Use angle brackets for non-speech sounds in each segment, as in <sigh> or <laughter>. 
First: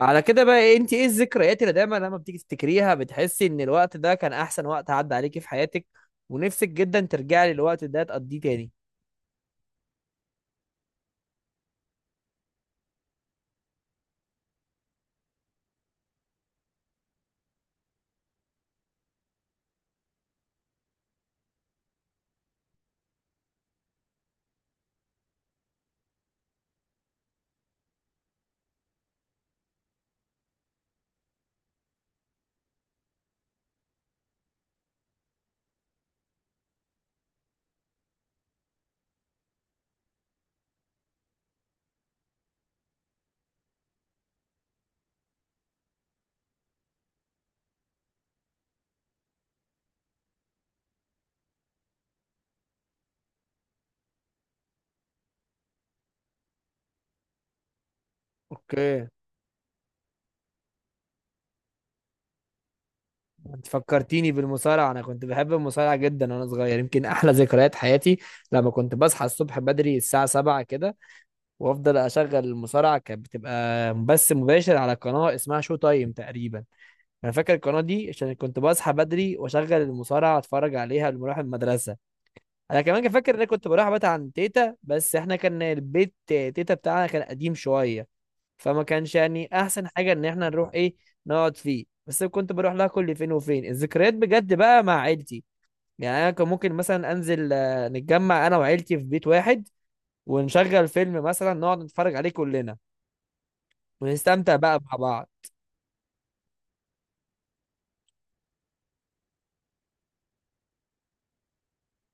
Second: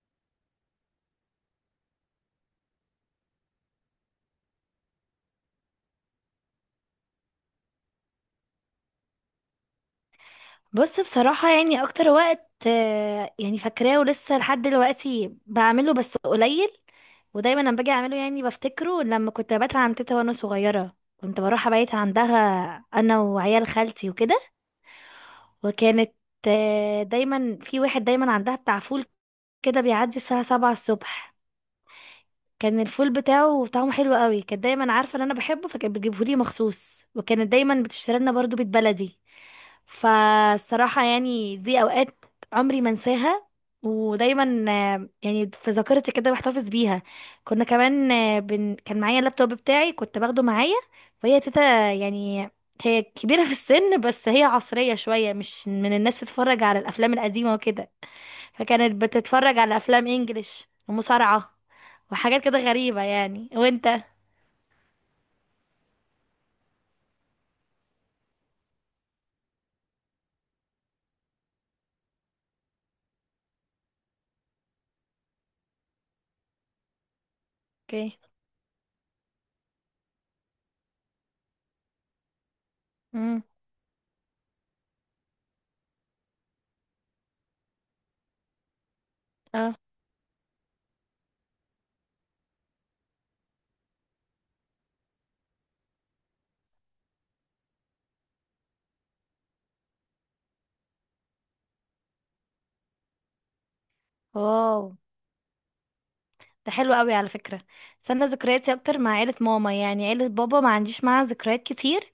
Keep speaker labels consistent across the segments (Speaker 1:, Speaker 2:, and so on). Speaker 1: على كده بقى إيه، انت ايه الذكريات اللي دايما لما بتيجي تفتكريها بتحسي ان الوقت ده كان احسن وقت عدى عليكي في حياتك ونفسك جدا ترجعي للوقت ده تقضيه تاني؟
Speaker 2: بص، بصراحة يعني أكتر وقت، يعني فاكراه ولسه لحد دلوقتي بعمله بس قليل. ودايما لما باجي أعمله يعني بفتكره لما كنت ببات عند تيتا وأنا صغيرة، كنت بروح أبيت عندها أنا وعيال خالتي وكده. وكانت دايما في واحد دايما عندها بتاع فول كده بيعدي الساعة سبعة الصبح. كان الفول بتاعه طعمه حلو قوي، كانت دايما عارفة إن أنا بحبه فكانت بتجيبهولي مخصوص، وكانت دايما بتشتري لنا برضه بيت بلدي. فالصراحة يعني دي أوقات عمري ما انساها، ودايما يعني في ذاكرتي كده بحتفظ بيها. كنا كمان، كان معايا اللابتوب بتاعي، كنت باخده معايا. وهي تيتا يعني، هي كبيرة في السن بس هي عصرية شوية، مش من الناس تتفرج على الأفلام القديمة وكده، فكانت
Speaker 1: اوكي.
Speaker 2: بتتفرج على أفلام إنجليش ومصارعة وحاجات كده غريبة يعني.
Speaker 1: انت
Speaker 2: وانت؟
Speaker 1: فكرتيني بالمصارعه، انا كنت بحب المصارعه جدا وانا صغير. يمكن احلى ذكريات حياتي لما كنت بصحى الصبح بدري الساعه 7 كده وافضل اشغل المصارعه. كانت بتبقى بث مباشر على قناه اسمها شو تايم تقريبا. انا فاكر القناه دي
Speaker 2: اوكي.
Speaker 1: عشان كنت بصحى بدري واشغل المصارعه اتفرج عليها قبل ما اروح المدرسه. انا كمان كان فاكر ان
Speaker 2: امم.
Speaker 1: انا كنت بروح ابات عند تيتا، بس احنا كان البيت تيتا بتاعنا كان قديم شويه، فما كانش يعني
Speaker 2: اه.
Speaker 1: احسن حاجه ان احنا نروح ايه نقعد فيه، بس كنت بروح لها كل فين وفين. الذكريات بجد بقى مع عيلتي، يعني انا كان ممكن مثلا انزل، نتجمع انا وعيلتي في بيت واحد، ونشغل فيلم مثلا نقعد نتفرج عليه كلنا، ونستمتع بقى
Speaker 2: واو،
Speaker 1: مع بعض.
Speaker 2: ده حلو قوي على فكرة. بس انا ذكرياتي اكتر مع عيلة ماما، يعني عيلة بابا ما عنديش معاها ذكريات كتير.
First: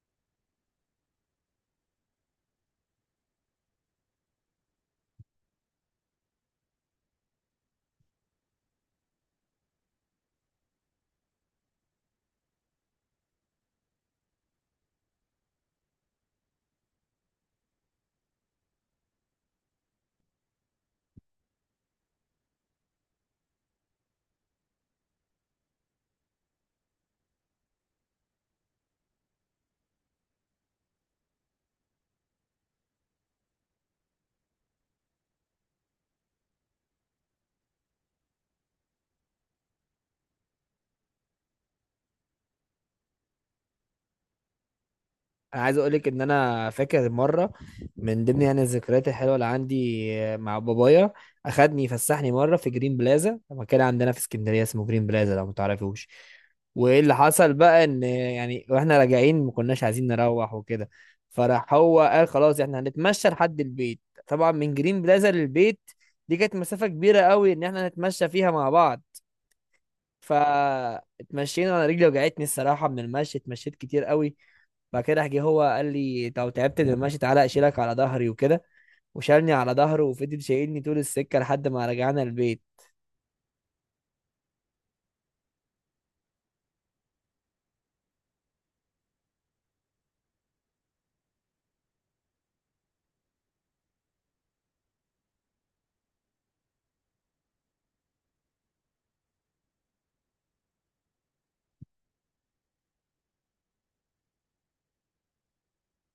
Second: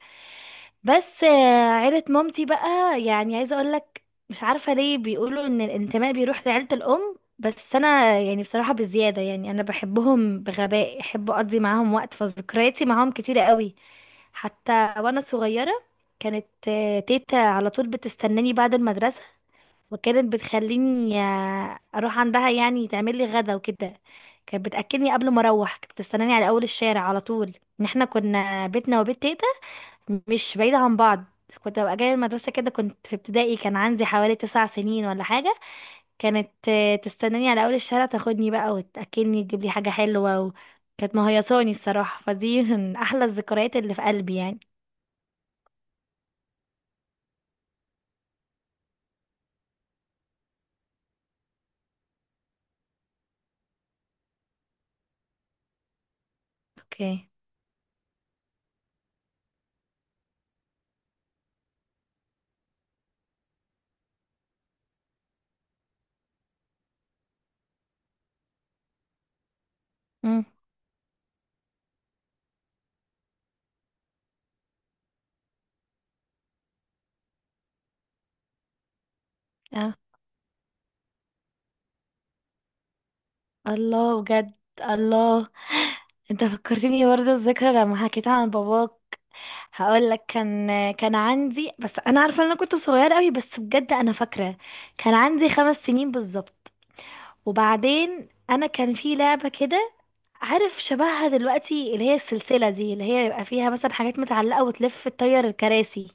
Speaker 2: بس عيلة مامتي بقى يعني عايزة اقولك، مش عارفة ليه بيقولوا ان الانتماء بيروح لعيلة الام، بس انا يعني بصراحة بزيادة، يعني انا بحبهم بغباء، احب اقضي معاهم وقت، فذكرياتي معاهم كتيرة قوي. حتى وانا صغيرة، كانت تيتا على طول بتستناني بعد المدرسة، وكانت بتخليني اروح عندها يعني تعمل لي غدا وكده. كانت بتاكلني قبل ما اروح، كانت بتستناني على اول الشارع على طول. ان احنا كنا بيتنا وبيت تيتا مش بعيده عن بعض. كنت ببقى جايه المدرسه كده، كنت في ابتدائي، كان عندي حوالي تسع سنين ولا حاجه، كانت تستناني على اول الشارع، تاخدني بقى وتاكلني، تجيب لي حاجه حلوه كانت مهيصاني الصراحه. فدي من احلى الذكريات اللي في قلبي يعني.
Speaker 1: انا عايز اقولك ان انا فاكر مره، من ضمن يعني الذكريات الحلوه اللي عندي مع بابايا، اخدني يفسحني مره في جرين بلازا، مكان عندنا في اسكندريه اسمه جرين بلازا لو متعرفوش. وايه
Speaker 2: اوكي.
Speaker 1: اللي حصل بقى ان يعني واحنا راجعين ما كناش عايزين نروح وكده، فراح هو قال خلاص احنا هنتمشى لحد البيت. طبعا من جرين بلازا للبيت دي كانت مسافه كبيره قوي ان احنا نتمشى فيها مع بعض.
Speaker 2: امم.
Speaker 1: فاتمشينا، انا رجلي وجعتني الصراحه من المشي، اتمشيت كتير قوي. بعد كده راح جه هو قال لي لو تعبت من المشي تعالى اشيلك على ظهري وكده، وشالني على
Speaker 2: اه.
Speaker 1: ظهره وفضل شايلني طول السكه لحد ما رجعنا البيت.
Speaker 2: الله، بجد. الله. انت فكرتني برضه الذكرى لما حكيت عن باباك. هقول لك، كان عندي، بس انا عارفه ان انا كنت صغيره قوي، بس بجد انا فاكره. كان عندي خمس سنين بالظبط. وبعدين انا كان في لعبه كده، عارف شبهها دلوقتي، اللي هي السلسله دي اللي هي يبقى فيها مثلا حاجات متعلقه وتلف تطير الكراسي،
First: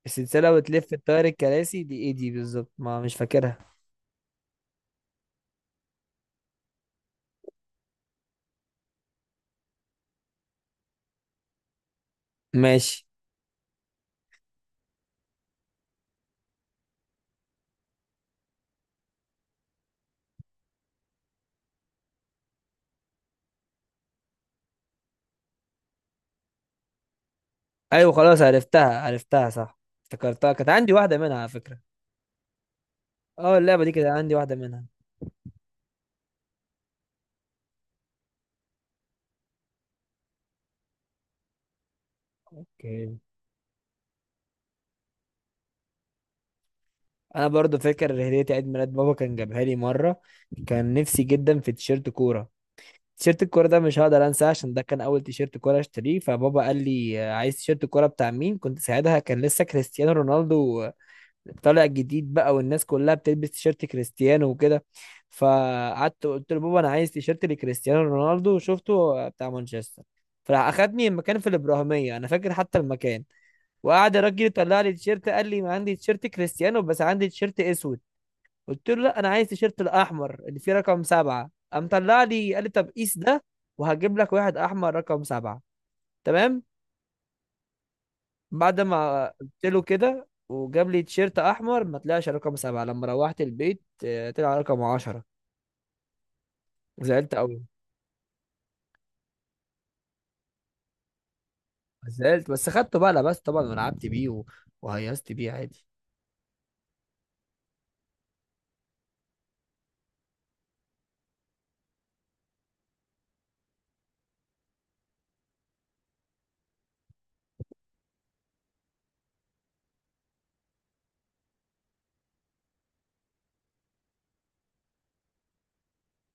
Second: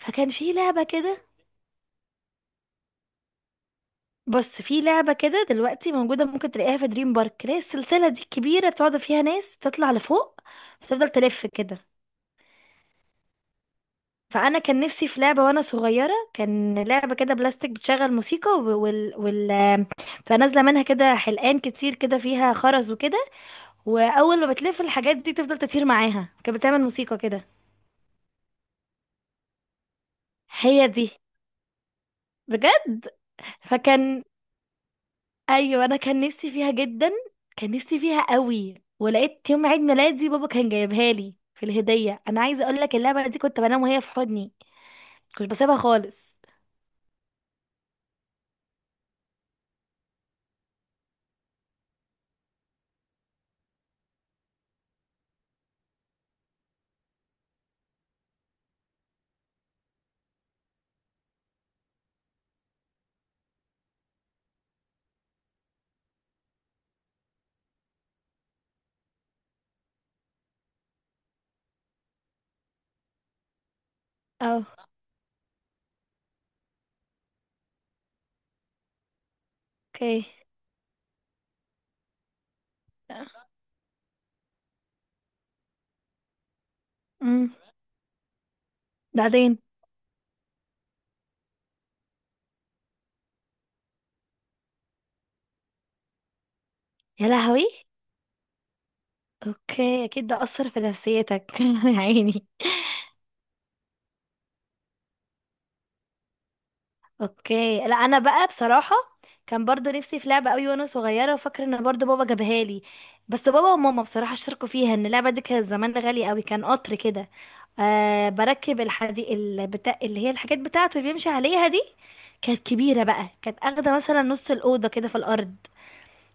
Speaker 2: فكان
Speaker 1: السلسله
Speaker 2: في لعبه
Speaker 1: وتلف
Speaker 2: كده.
Speaker 1: الطير الكراسي دي ايه دي بالظبط؟ ما مش فاكرها.
Speaker 2: بص، في لعبه كده دلوقتي موجوده، ممكن تلاقيها في دريم بارك، اللي هي السلسله دي الكبيره بتقعد فيها ناس تطلع لفوق وتفضل تلف كده.
Speaker 1: ماشي.
Speaker 2: فانا كان نفسي في لعبه وانا صغيره، كان لعبه كده بلاستيك بتشغل موسيقى، و- وال وال فنازله منها كده حلقان كتير كده فيها خرز وكده، واول ما بتلف الحاجات دي تفضل تطير معاها، كانت بتعمل موسيقى كده.
Speaker 1: ايوه خلاص عرفتها صح، افتكرتها. كانت
Speaker 2: هي
Speaker 1: عندي
Speaker 2: دي،
Speaker 1: واحده منها على فكره.
Speaker 2: بجد.
Speaker 1: اه اللعبه دي كانت
Speaker 2: فكان،
Speaker 1: عندي واحده منها.
Speaker 2: ايوه انا كان نفسي فيها جدا، كان نفسي فيها قوي. ولقيت يوم عيد ميلادي بابا كان جايبها لي في الهديه. انا عايزه اقول لك،
Speaker 1: اوكي.
Speaker 2: اللعبه دي كنت بنام وهي في حضني، كنت بسيبها خالص.
Speaker 1: انا برضو فاكر هديه عيد ميلاد بابا كان جابها لي مره. كان نفسي جدا في تيشيرت كوره. تيشيرت الكورة ده مش هقدر انساه عشان ده كان اول تيشيرت كورة اشتريه. فبابا قال لي عايز تيشيرت الكورة بتاع مين؟ كنت ساعتها كان لسه كريستيانو رونالدو طالع جديد بقى، والناس كلها بتلبس تيشيرت كريستيانو وكده. فقعدت قلت له بابا انا عايز تيشيرت لكريستيانو رونالدو، وشفته بتاع مانشستر. فراح اخدني المكان في الابراهيمية، انا فاكر حتى المكان، وقعد الراجل يطلع
Speaker 2: اه.
Speaker 1: لي تيشيرت قال لي ما عندي تيشيرت كريستيانو بس عندي تيشيرت اسود. قلت له لا انا عايز تيشيرت
Speaker 2: اوكي.
Speaker 1: الاحمر اللي فيه رقم سبعة. قام طلع لي قال لي طب قيس ده وهجيب لك واحد احمر رقم سبعة. تمام.
Speaker 2: امم.
Speaker 1: بعد ما
Speaker 2: بعدين؟
Speaker 1: قلت له كده وجاب لي تيشيرت احمر، ما طلعش رقم سبعة. لما روحت البيت طلع رقم عشرة.
Speaker 2: يا
Speaker 1: زعلت قوي.
Speaker 2: لهوي. اوكي، اكيد ده اثر في نفسيتك <laughs> يا عيني.
Speaker 1: زعلت بس خدته بقى، لبست طبعا ولعبت بيه وهيصت بيه عادي.
Speaker 2: اوكي. لا، انا بقى بصراحه كان برضو نفسي في لعبه قوي وانا صغيره، وفاكره ان برضو بابا جابها لي. بس بابا وماما بصراحه شاركوا فيها، ان اللعبه دي كانت زمان غاليه قوي. كان قطر كده، آه، بركب الحديد البتاع، اللي هي الحاجات بتاعته اللي بيمشي عليها دي، كانت كبيره بقى، كانت اخده مثلا نص الاوضه كده في الارض،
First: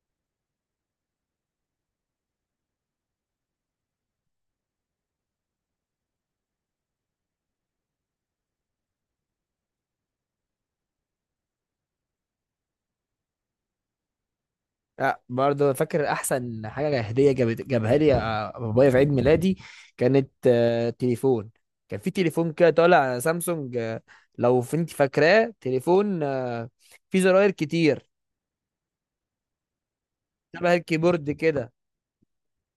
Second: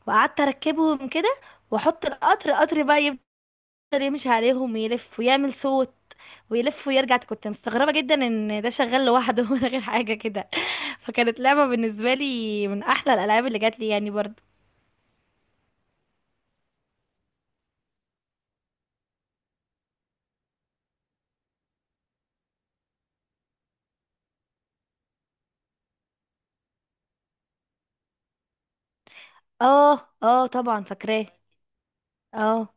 Speaker 2: وقعدت اركبهم كده، واحط القطر بقى يفضل يمشي عليهم ويلف ويعمل صوت ويلف ويرجع. كنت مستغربة جدا ان ده شغال لوحده <laughs> من غير حاجة كده. فكانت لعبة بالنسبة لي من احلى الالعاب اللي جات لي يعني برضو.
Speaker 1: لا برضه فاكر احسن حاجه هديه جابها لي بابايا في عيد ميلادي. كانت تليفون. كان في تليفون كده طالع، سامسونج، انت فاكراه؟ تليفون فيه زراير كتير،
Speaker 2: اه، اه،
Speaker 1: شبه
Speaker 2: طبعا فاكراه.
Speaker 1: الكيبورد كده.
Speaker 2: اه.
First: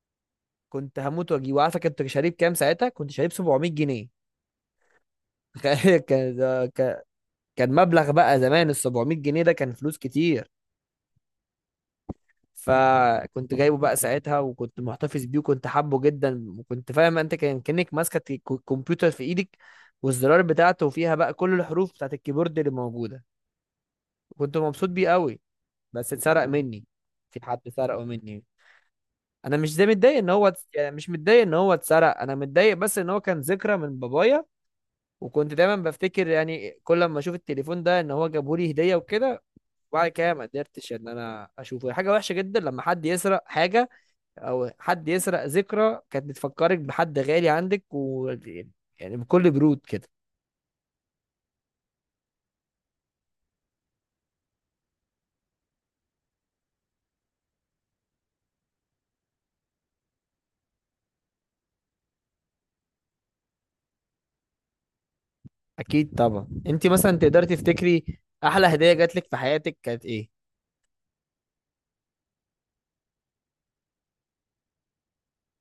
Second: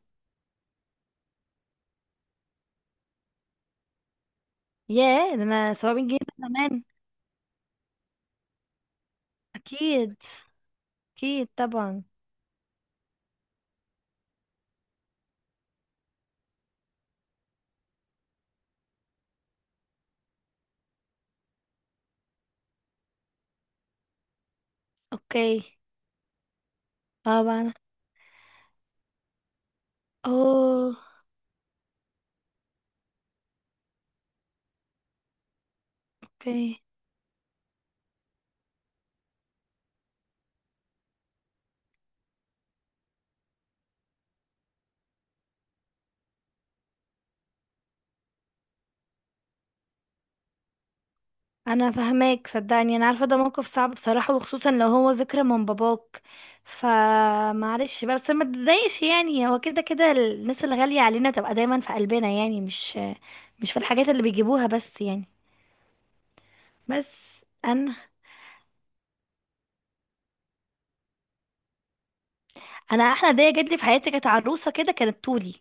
Speaker 1: كنت هموت واجيبه. عارفه كنت شاريه بكام؟ ساعتها كنت شاريه ب 700 جنيه.
Speaker 2: ياه، ده
Speaker 1: <laughs>
Speaker 2: انا
Speaker 1: تخيل
Speaker 2: 700 جنيه ده
Speaker 1: كان ده-
Speaker 2: زمان.
Speaker 1: كان كان مبلغ بقى زمان. ال 700 جنيه ده كان فلوس
Speaker 2: اكيد.
Speaker 1: كتير.
Speaker 2: اكيد طبعا.
Speaker 1: فكنت جايبه بقى ساعتها وكنت محتفظ بيه وكنت حابه جدا، وكنت فاهم انت كان كأنك ماسكة الكمبيوتر في ايدك، والزرار بتاعته فيها بقى كل الحروف بتاعت الكيبورد اللي موجودة. كنت مبسوط بيه قوي.
Speaker 2: اوكي.
Speaker 1: بس اتسرق مني، في حد
Speaker 2: طبعا.
Speaker 1: سرقه مني. انا مش زي متضايق ان هو يعني
Speaker 2: اوه.
Speaker 1: مش متضايق ان هو اتسرق، انا متضايق بس ان هو كان ذكرى من بابايا، وكنت دايما بفتكر يعني
Speaker 2: اوكي،
Speaker 1: كل ما اشوف التليفون ده ان هو جابهولي هدية وكده. وبعد كده ما قدرتش ان انا اشوفه. حاجة وحشة جدا لما حد يسرق حاجة، او حد يسرق ذكرى كانت بتفكرك بحد غالي عندك، و يعني بكل برود كده.
Speaker 2: انا فهماك، صدقني انا عارفه ده موقف صعب بصراحه، وخصوصا لو هو ذكرى من باباك. فمعلش بقى، بس ما تضايقش يعني، هو كده كده الناس الغاليه علينا تبقى دايما في قلبنا يعني، مش في الحاجات اللي بيجيبوها بس يعني.
Speaker 1: اكيد طبعا. انت مثلا
Speaker 2: بس
Speaker 1: تقدري
Speaker 2: انا
Speaker 1: تفتكري احلى هديه جات لك في حياتك كانت ايه؟
Speaker 2: انا احلى هديه جات لي في حياتي كانت عروسه كده، كانت طولي،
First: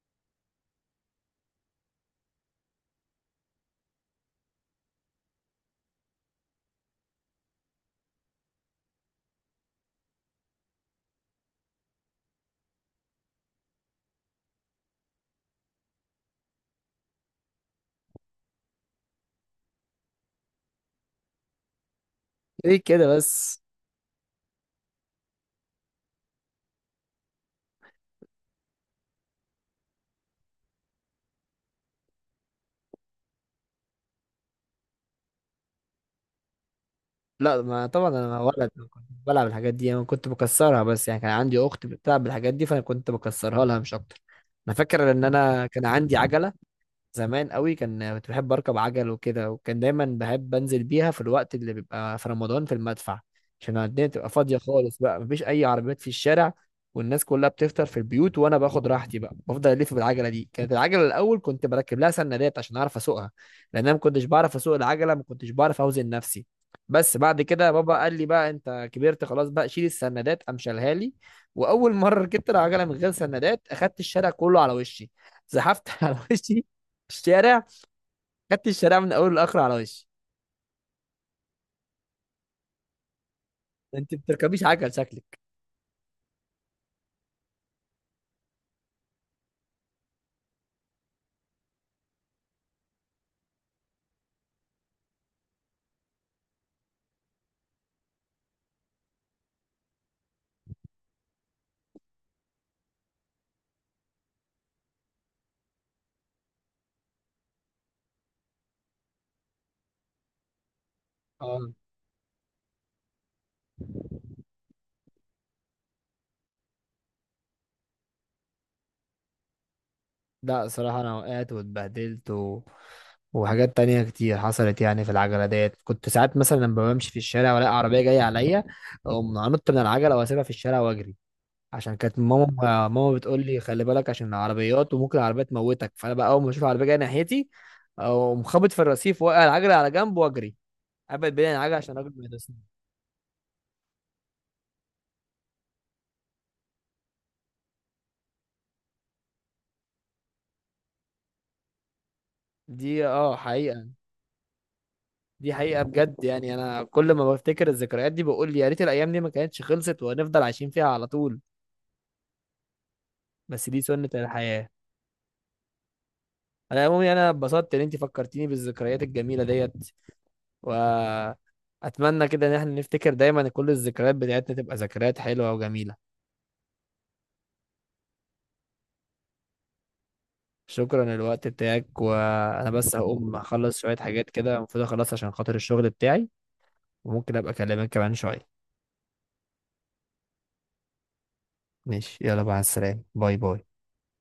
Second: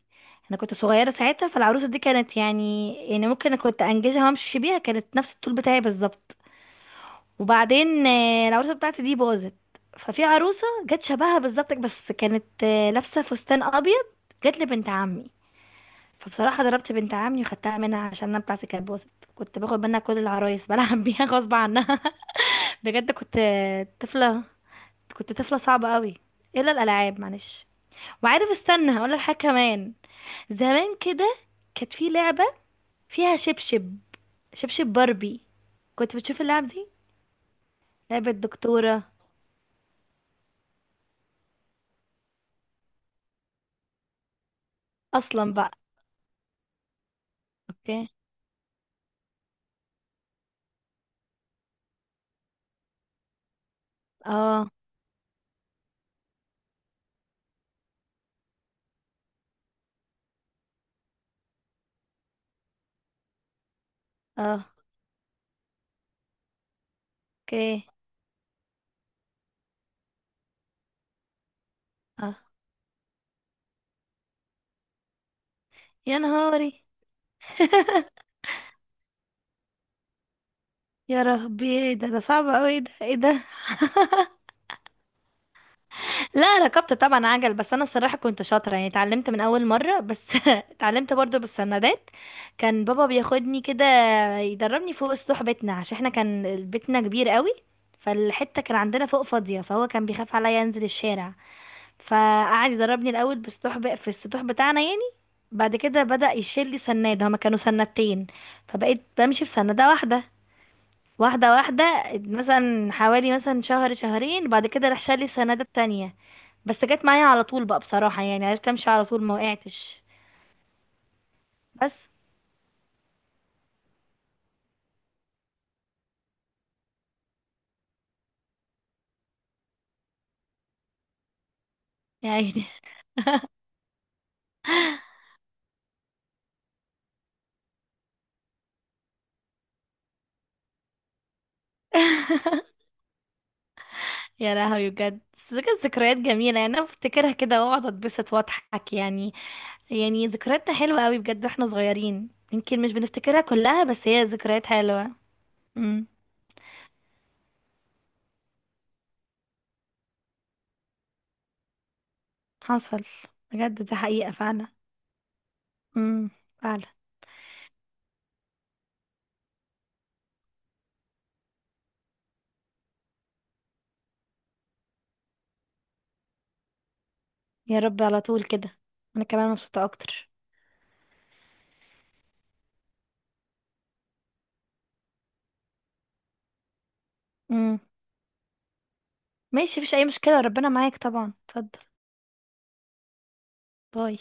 Speaker 2: انا كنت صغيره ساعتها، فالعروسه دي كانت يعني، يعني ممكن أنا كنت انجزها وامشي بيها، كانت نفس الطول بتاعي بالظبط. وبعدين العروسه بتاعتي دي باظت، ففي عروسه جت شبهها بالظبط بس كانت لابسه فستان ابيض، جت لبنت عمي. فبصراحه ضربت بنت عمي وخدتها منها، عشان انا بتاعتي كانت باظت، كنت باخد منها كل العرايس بلعب بيها <laughs> غصب عنها.
Speaker 1: ايه كده
Speaker 2: بجد كنت
Speaker 1: بس.
Speaker 2: طفله، كنت طفله صعبه قوي، الا الالعاب معلش. وعارف، استنى هقول لك حاجه كمان، زمان كده كانت في لعبه فيها شبشب باربي، كنت بتشوف اللعب دي،
Speaker 1: لا ما طبعا
Speaker 2: لعبه
Speaker 1: انا ولد ما
Speaker 2: دكتوره
Speaker 1: كنت بلعب الحاجات دي، انا كنت بكسرها، بس يعني كان عندي اخت بتلعب بالحاجات دي فانا كنت بكسرها لها مش اكتر. انا فاكر ان
Speaker 2: اصلا
Speaker 1: انا
Speaker 2: بقى.
Speaker 1: كان عندي عجله زمان قوي.
Speaker 2: اوكي.
Speaker 1: كان كنت بحب اركب عجل وكده، وكان دايما بحب انزل بيها في الوقت اللي بيبقى في رمضان في المدفع، عشان الدنيا تبقى فاضيه
Speaker 2: اه.
Speaker 1: خالص بقى مفيش اي عربيات في الشارع والناس كلها بتفطر في البيوت، وانا باخد راحتي بقى بفضل الف بالعجله دي. كانت العجله الاول كنت بركب لها سندات عشان اعرف اسوقها، لان انا ما كنتش بعرف
Speaker 2: اه.
Speaker 1: اسوق العجله، ما كنتش بعرف اوزن نفسي. بس بعد كده
Speaker 2: اوكي.
Speaker 1: بابا قال لي بقى انت كبرت خلاص بقى شيل السندات، قام شالها لي. واول مره ركبت
Speaker 2: اه.
Speaker 1: العجله من غير سندات اخدت الشارع كله على وشي. زحفت <laughs> على
Speaker 2: يا
Speaker 1: وشي
Speaker 2: نهاري.
Speaker 1: الشارع،
Speaker 2: <laughs>
Speaker 1: خدت الشارع من اوله لاخره على وشي.
Speaker 2: يا ربي، ايه ده؟ ده صعب قوي. ايه ده، ايه ده؟
Speaker 1: انت
Speaker 2: <laughs>
Speaker 1: بتركبيش عجل شكلك؟
Speaker 2: لا، ركبت طبعا عجل، بس انا الصراحه كنت شاطره يعني، اتعلمت من اول مره، بس <laughs> اتعلمت برضو بالسندات. كان بابا بياخدني كده يدربني فوق سطوح بيتنا، عشان احنا كان بيتنا كبير قوي، فالحته كان عندنا فوق فاضيه، فهو كان بيخاف عليا انزل الشارع، فقعد يدربني الاول بالسطوح في السطوح بتاعنا يعني. بعد كده بدأ يشيل لي سناد، هما كانوا سنادتين، فبقيت بمشي في سنادة واحدة، واحدة
Speaker 1: اه.
Speaker 2: واحدة، مثلا حوالي مثلا شهر شهرين، بعد كده راح شال لي السنادة التانية، بس جت معايا على طول بقى بصراحة، يعني عرفت امشي على طول ما وقعتش.
Speaker 1: لا صراحة أنا وقعت
Speaker 2: بس
Speaker 1: واتبهدلت، و... وحاجات تانية كتير حصلت يعني في العجلة ديت. كنت ساعات مثلا لما بمشي في الشارع وألاقي عربية جاية عليا أقوم أنط من العجلة وأسيبها في الشارع وأجري، عشان كانت
Speaker 2: يعني
Speaker 1: ماما بتقول لي خلي بالك عشان العربيات
Speaker 2: <laughs>
Speaker 1: وممكن العربية تموتك. فأنا بقى أول ما أشوف عربية جاية ناحيتي أقوم خابط في الرصيف وأوقع العجلة على جنب وأجري أبعد بين العجلة عشان الراجل ما يدوسني.
Speaker 2: يا لهوي، بجد، بس كانت ذكريات جميلة يعني، انا بفتكرها كده واقعد اتبسط واضحك يعني. يعني ذكرياتنا حلوة قوي بجد واحنا صغيرين، يمكن مش
Speaker 1: دي أه
Speaker 2: بنفتكرها كلها،
Speaker 1: حقيقة،
Speaker 2: بس هي ذكريات حلوة.
Speaker 1: دي حقيقة
Speaker 2: امم.
Speaker 1: بجد. يعني أنا كل ما بفتكر الذكريات دي بقول يا ريت الأيام دي ما كانتش خلصت وهنفضل عايشين فيها على طول.
Speaker 2: حصل.
Speaker 1: بس دي
Speaker 2: بجد دي
Speaker 1: سنة
Speaker 2: حقيقة فعلا.
Speaker 1: الحياة.
Speaker 2: امم.
Speaker 1: على
Speaker 2: فعلا.
Speaker 1: العموم يعني أنا اتبسطت إن أنت فكرتيني بالذكريات الجميلة ديت، وأتمنى كده إن إحنا نفتكر دايما كل الذكريات بتاعتنا تبقى ذكريات حلوة وجميلة.
Speaker 2: يا رب على طول كده. انا كمان مبسوطة اكتر.
Speaker 1: شكرا للوقت بتاعك، وأنا بس هقوم أخلص شوية حاجات كده المفروض أخلص عشان خاطر الشغل بتاعي، وممكن أبقى
Speaker 2: امم.
Speaker 1: أكلمك كمان شوية.
Speaker 2: ماشي، مفيش اي مشكلة، ربنا معاك طبعا، اتفضل.
Speaker 1: ماشي، يلا، مع السلامة، باي باي.
Speaker 2: باي.